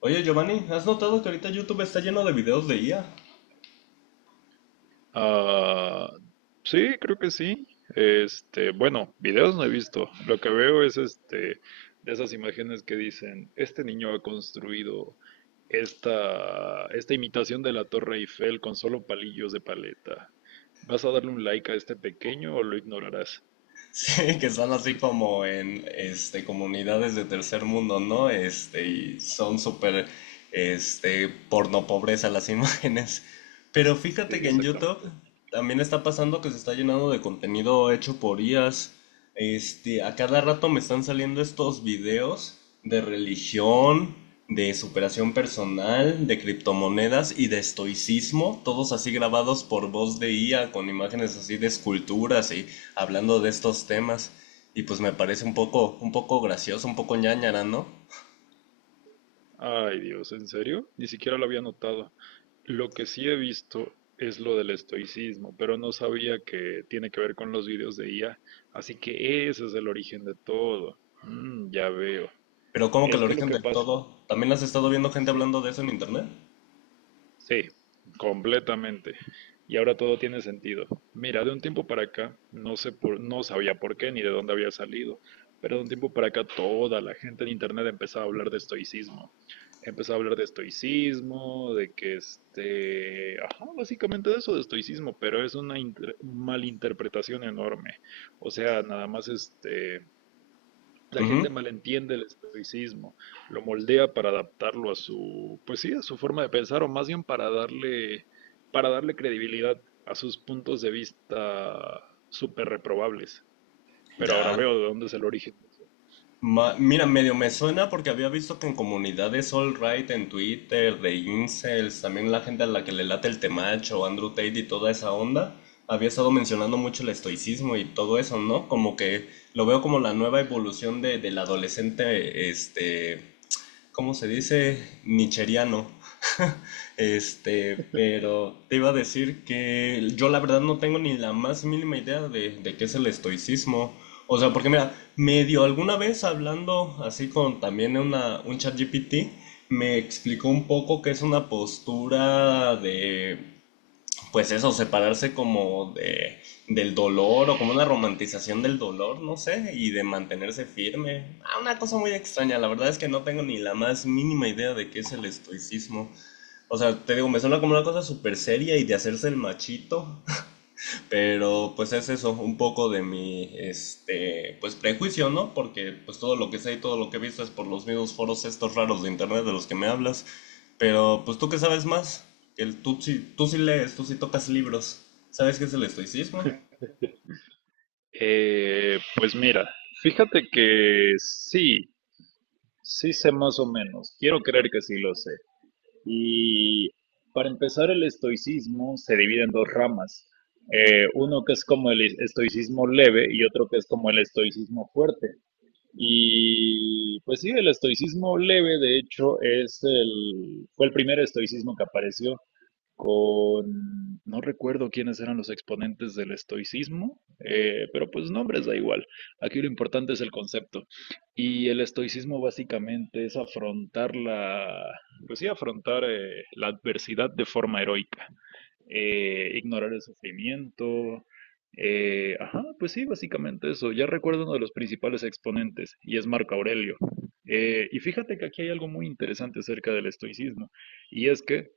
Oye, Giovanni, ¿has notado que ahorita YouTube está lleno de videos de IA? Ah, sí, creo que sí. Bueno, videos no he visto. Lo que veo es de esas imágenes que dicen, este niño ha construido esta imitación de la Torre Eiffel con solo palillos de paleta. ¿Vas a darle un like a este pequeño o lo ignorarás? Sí, que están así como en comunidades de tercer mundo, ¿no? Y son súper porno pobreza las imágenes. Pero Sí, fíjate que en YouTube exactamente. también está pasando que se está llenando de contenido hecho por IAs. A cada rato me están saliendo estos videos de religión, de superación personal, de criptomonedas y de estoicismo, todos así grabados por voz de IA, con imágenes así de esculturas y hablando de estos temas. Y pues me parece un poco gracioso, un poco ñañara, ¿no? Ay, Dios, ¿en serio? Ni siquiera lo había notado. Lo que sí he visto es lo del estoicismo, pero no sabía que tiene que ver con los vídeos de IA, así que ese es el origen de todo. Mm, ya veo. Pero como que el Es que lo origen que del pasa, todo, ¿también has estado viendo gente sí, hablando de eso en internet? sí, completamente. Y ahora todo tiene sentido. Mira, de un tiempo para acá, no sabía por qué ni de dónde había salido, pero de un tiempo para acá toda la gente en internet empezaba a hablar de estoicismo. Empezó a hablar de estoicismo, de que ajá, básicamente de eso de estoicismo, pero es una malinterpretación enorme. O sea, nada más la Ujú. gente malentiende el estoicismo, lo moldea para adaptarlo a su, pues sí, a su forma de pensar, o más bien para darle credibilidad a sus puntos de vista súper reprobables. Pero ahora Ya. veo de dónde es el origen. Mira, medio me suena porque había visto que en comunidades All Right, en Twitter, de incels, también la gente a la que le late el temacho, Andrew Tate y toda esa onda, había estado mencionando mucho el estoicismo y todo eso, ¿no? Como que lo veo como la nueva evolución del adolescente, ¿cómo se dice? Nicheriano. Pero te iba a decir que yo la verdad no tengo ni la más mínima idea de qué es el estoicismo. O sea, porque mira, medio alguna vez hablando así con también un chat GPT, me explicó un poco que es una postura de pues eso, separarse del dolor o como una romantización del dolor, no sé, y de mantenerse firme. Ah, una cosa muy extraña, la verdad es que no tengo ni la más mínima idea de qué es el estoicismo. O sea, te digo, me suena como una cosa súper seria y de hacerse el machito, pero pues es eso, un poco de mi pues prejuicio, ¿no? Porque pues todo lo que sé y todo lo que he visto es por los mismos foros estos raros de internet de los que me hablas. Pero pues ¿tú qué sabes más? Tú, sí, tú sí lees, tú sí tocas libros. ¿Sabes qué es el estoicismo? Pues mira, fíjate que sí, sí sé más o menos. Quiero creer que sí lo sé. Y para empezar, el estoicismo se divide en dos ramas. Uno que es como el estoicismo leve y otro que es como el estoicismo fuerte. Y pues sí, el estoicismo leve, de hecho, fue el primer estoicismo que apareció con, no recuerdo quiénes eran los exponentes del estoicismo, pero pues nombres da igual. Aquí lo importante es el concepto. Y el estoicismo básicamente es pues sí, afrontar la adversidad de forma heroica, ignorar el sufrimiento. Ajá, pues sí, básicamente eso. Ya recuerdo uno de los principales exponentes y es Marco Aurelio. Y fíjate que aquí hay algo muy interesante acerca del estoicismo, y es que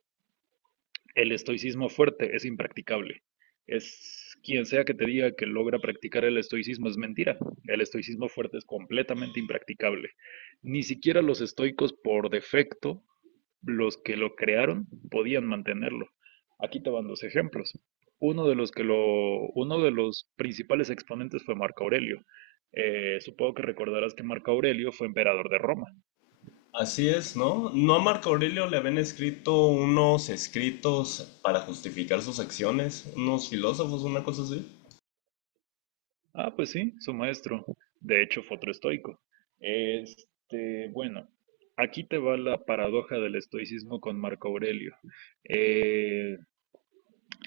el estoicismo fuerte es impracticable. Es quien sea que te diga que logra practicar el estoicismo es mentira. El estoicismo fuerte es completamente impracticable. Ni siquiera los estoicos por defecto, los que lo crearon, podían mantenerlo. Aquí te van dos ejemplos. Uno de los principales exponentes fue Marco Aurelio. Supongo que recordarás que Marco Aurelio fue emperador de Roma. Así es, ¿no? ¿No a Marco Aurelio le habían escrito unos escritos para justificar sus acciones? ¿Unos filósofos, una cosa así? Ah, pues sí, su maestro. De hecho, fue otro estoico. Bueno, aquí te va la paradoja del estoicismo con Marco Aurelio. Eh,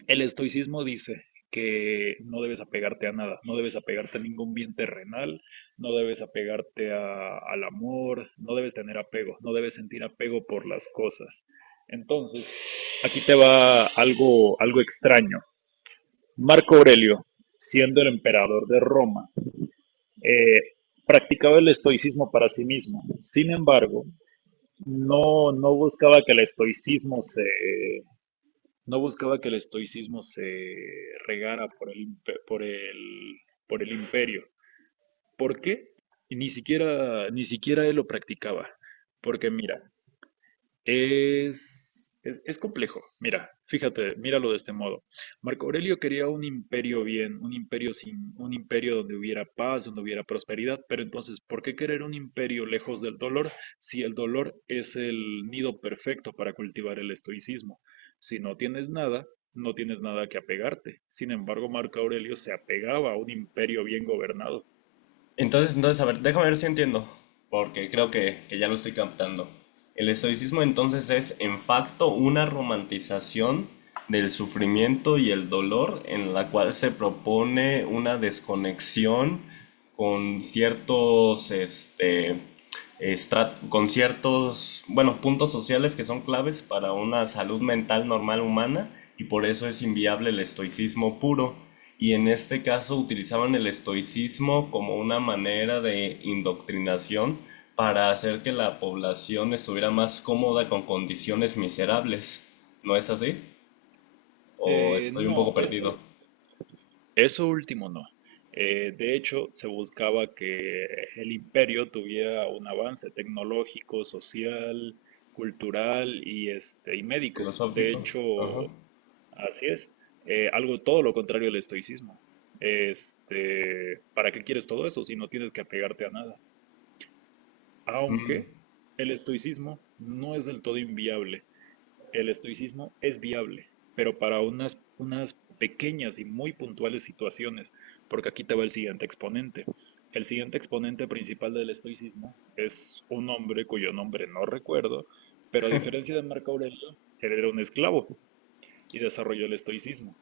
el estoicismo dice que no debes apegarte a nada, no debes apegarte a ningún bien terrenal, no debes al amor, no debes tener apego, no debes sentir apego por las cosas. Entonces, aquí te va algo, algo extraño. Marco Aurelio, siendo el emperador de Roma, eh, practicaba el estoicismo para sí mismo. Sin embargo, no buscaba que no buscaba que el estoicismo se regara por el imperio. ¿Por qué? Y ni siquiera, ni siquiera él lo practicaba. Porque mira, es complejo. Mira, fíjate, míralo de este modo. Marco Aurelio quería un imperio sin, un imperio donde hubiera paz, donde hubiera prosperidad, pero entonces, ¿por qué querer un imperio lejos del dolor si el dolor es el nido perfecto para cultivar el estoicismo? Si no tienes nada, no tienes nada que apegarte. Sin embargo, Marco Aurelio se apegaba a un imperio bien gobernado. Entonces, a ver, déjame ver si entiendo, porque creo que ya lo estoy captando. El estoicismo entonces es, en facto, una romantización del sufrimiento y el dolor en la cual se propone una desconexión con ciertos, con ciertos, bueno, puntos sociales que son claves para una salud mental normal humana, y por eso es inviable el estoicismo puro. Y en este caso utilizaban el estoicismo como una manera de indoctrinación para hacer que la población estuviera más cómoda con condiciones miserables. ¿No es así? ¿O Eh, estoy un poco no, eso, perdido? Eso último no. De hecho, se buscaba que el imperio tuviera un avance tecnológico, social, cultural y, y médico. De Filosófico. hecho, Ajá. así es. Algo todo lo contrario del estoicismo. ¿Para qué quieres todo eso si no tienes que apegarte a nada? Mm. Aunque el estoicismo no es del todo inviable. El estoicismo es viable, pero para unas pequeñas y muy puntuales situaciones, porque aquí te va el siguiente exponente. El siguiente exponente principal del estoicismo es un hombre cuyo nombre no recuerdo, pero a diferencia de Marco Aurelio, él era un esclavo y desarrolló el estoicismo.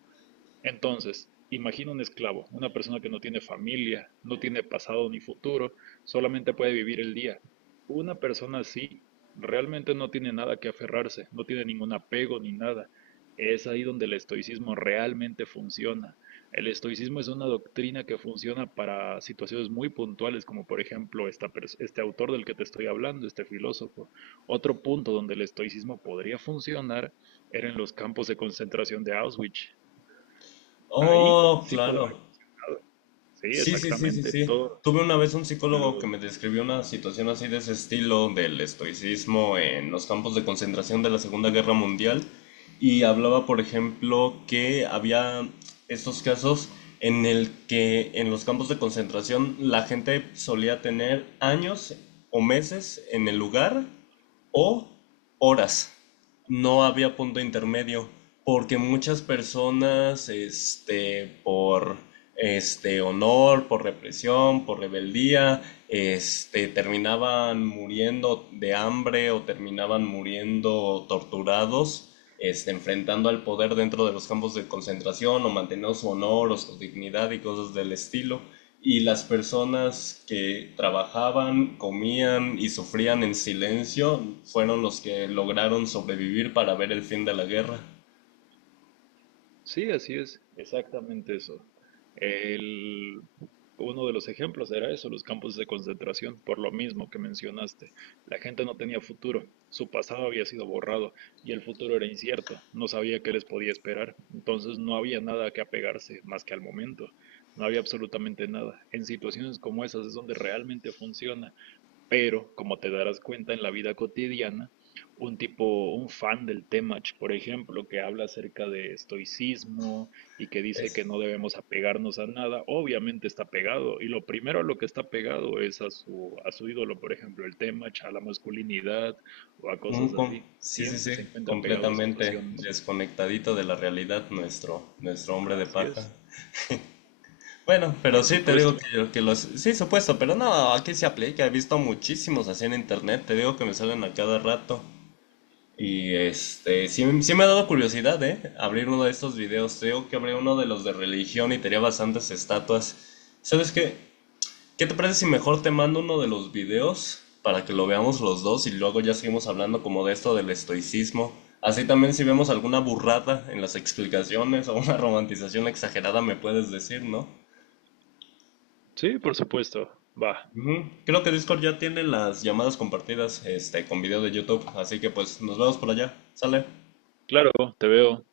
Entonces, imagina un esclavo, una persona que no tiene familia, no tiene pasado ni futuro, solamente puede vivir el día. Una persona así realmente no tiene nada que aferrarse, no tiene ningún apego ni nada. Es ahí donde el estoicismo realmente funciona. El estoicismo es una doctrina que funciona para situaciones muy puntuales, como por ejemplo este autor del que te estoy hablando, este filósofo. Otro punto donde el estoicismo podría funcionar era en los campos de concentración de Auschwitz. Ahí Oh, sí pudo haber claro. estado. Sí, Sí, sí, sí, sí, exactamente. sí. Todo Tuve una vez un psicólogo que lo... me describió una situación así de ese estilo del estoicismo en los campos de concentración de la Segunda Guerra Mundial y hablaba, por ejemplo, que había estos casos en el que en los campos de concentración la gente solía tener años o meses en el lugar o horas, no había punto intermedio, porque muchas personas, por este honor, por represión, por rebeldía, terminaban muriendo de hambre o terminaban muriendo torturados, enfrentando al poder dentro de los campos de concentración o manteniendo su honor o su dignidad y cosas del estilo, y las personas que trabajaban, comían y sufrían en silencio fueron los que lograron sobrevivir para ver el fin de la guerra. Sí, así es. Exactamente eso. El... Uno de los ejemplos era eso, los campos de concentración, por lo mismo que mencionaste. La gente no tenía futuro, su pasado había sido borrado y el futuro era incierto, no sabía qué les podía esperar, entonces no había nada a que apegarse más que al momento, no había absolutamente nada. En situaciones como esas es donde realmente funciona. Pero, como te darás cuenta en la vida cotidiana, un tipo, un fan del Temach, por ejemplo, que habla acerca de estoicismo y que dice Es que no debemos apegarnos a nada, obviamente está pegado. Y lo primero a lo que está pegado es a su ídolo, por ejemplo, el Temach, a la masculinidad o a cosas así. sí, sí, Siempre sí, se encuentra pegado a completamente situaciones. desconectadito de la realidad nuestro hombre de Así paja. es. Bueno, pero Por sí, te supuesto. digo que los... Sí, supuesto, pero no, aquí se aplica. He visto muchísimos así en internet. Te digo que me salen a cada rato. Y sí, sí me ha dado curiosidad, ¿eh? Abrir uno de estos videos. Tengo que abrir uno de los de religión y tenía bastantes estatuas. ¿Sabes qué? ¿Qué te parece si mejor te mando uno de los videos para que lo veamos los dos y luego ya seguimos hablando como de esto del estoicismo? Así también si vemos alguna burrada en las explicaciones o una romantización exagerada me puedes decir, ¿no? Sí, por supuesto. Va. Ujú. Creo que Discord ya tiene las llamadas compartidas, con video de YouTube, así que pues nos vemos por allá. ¿Sale? Claro, te veo.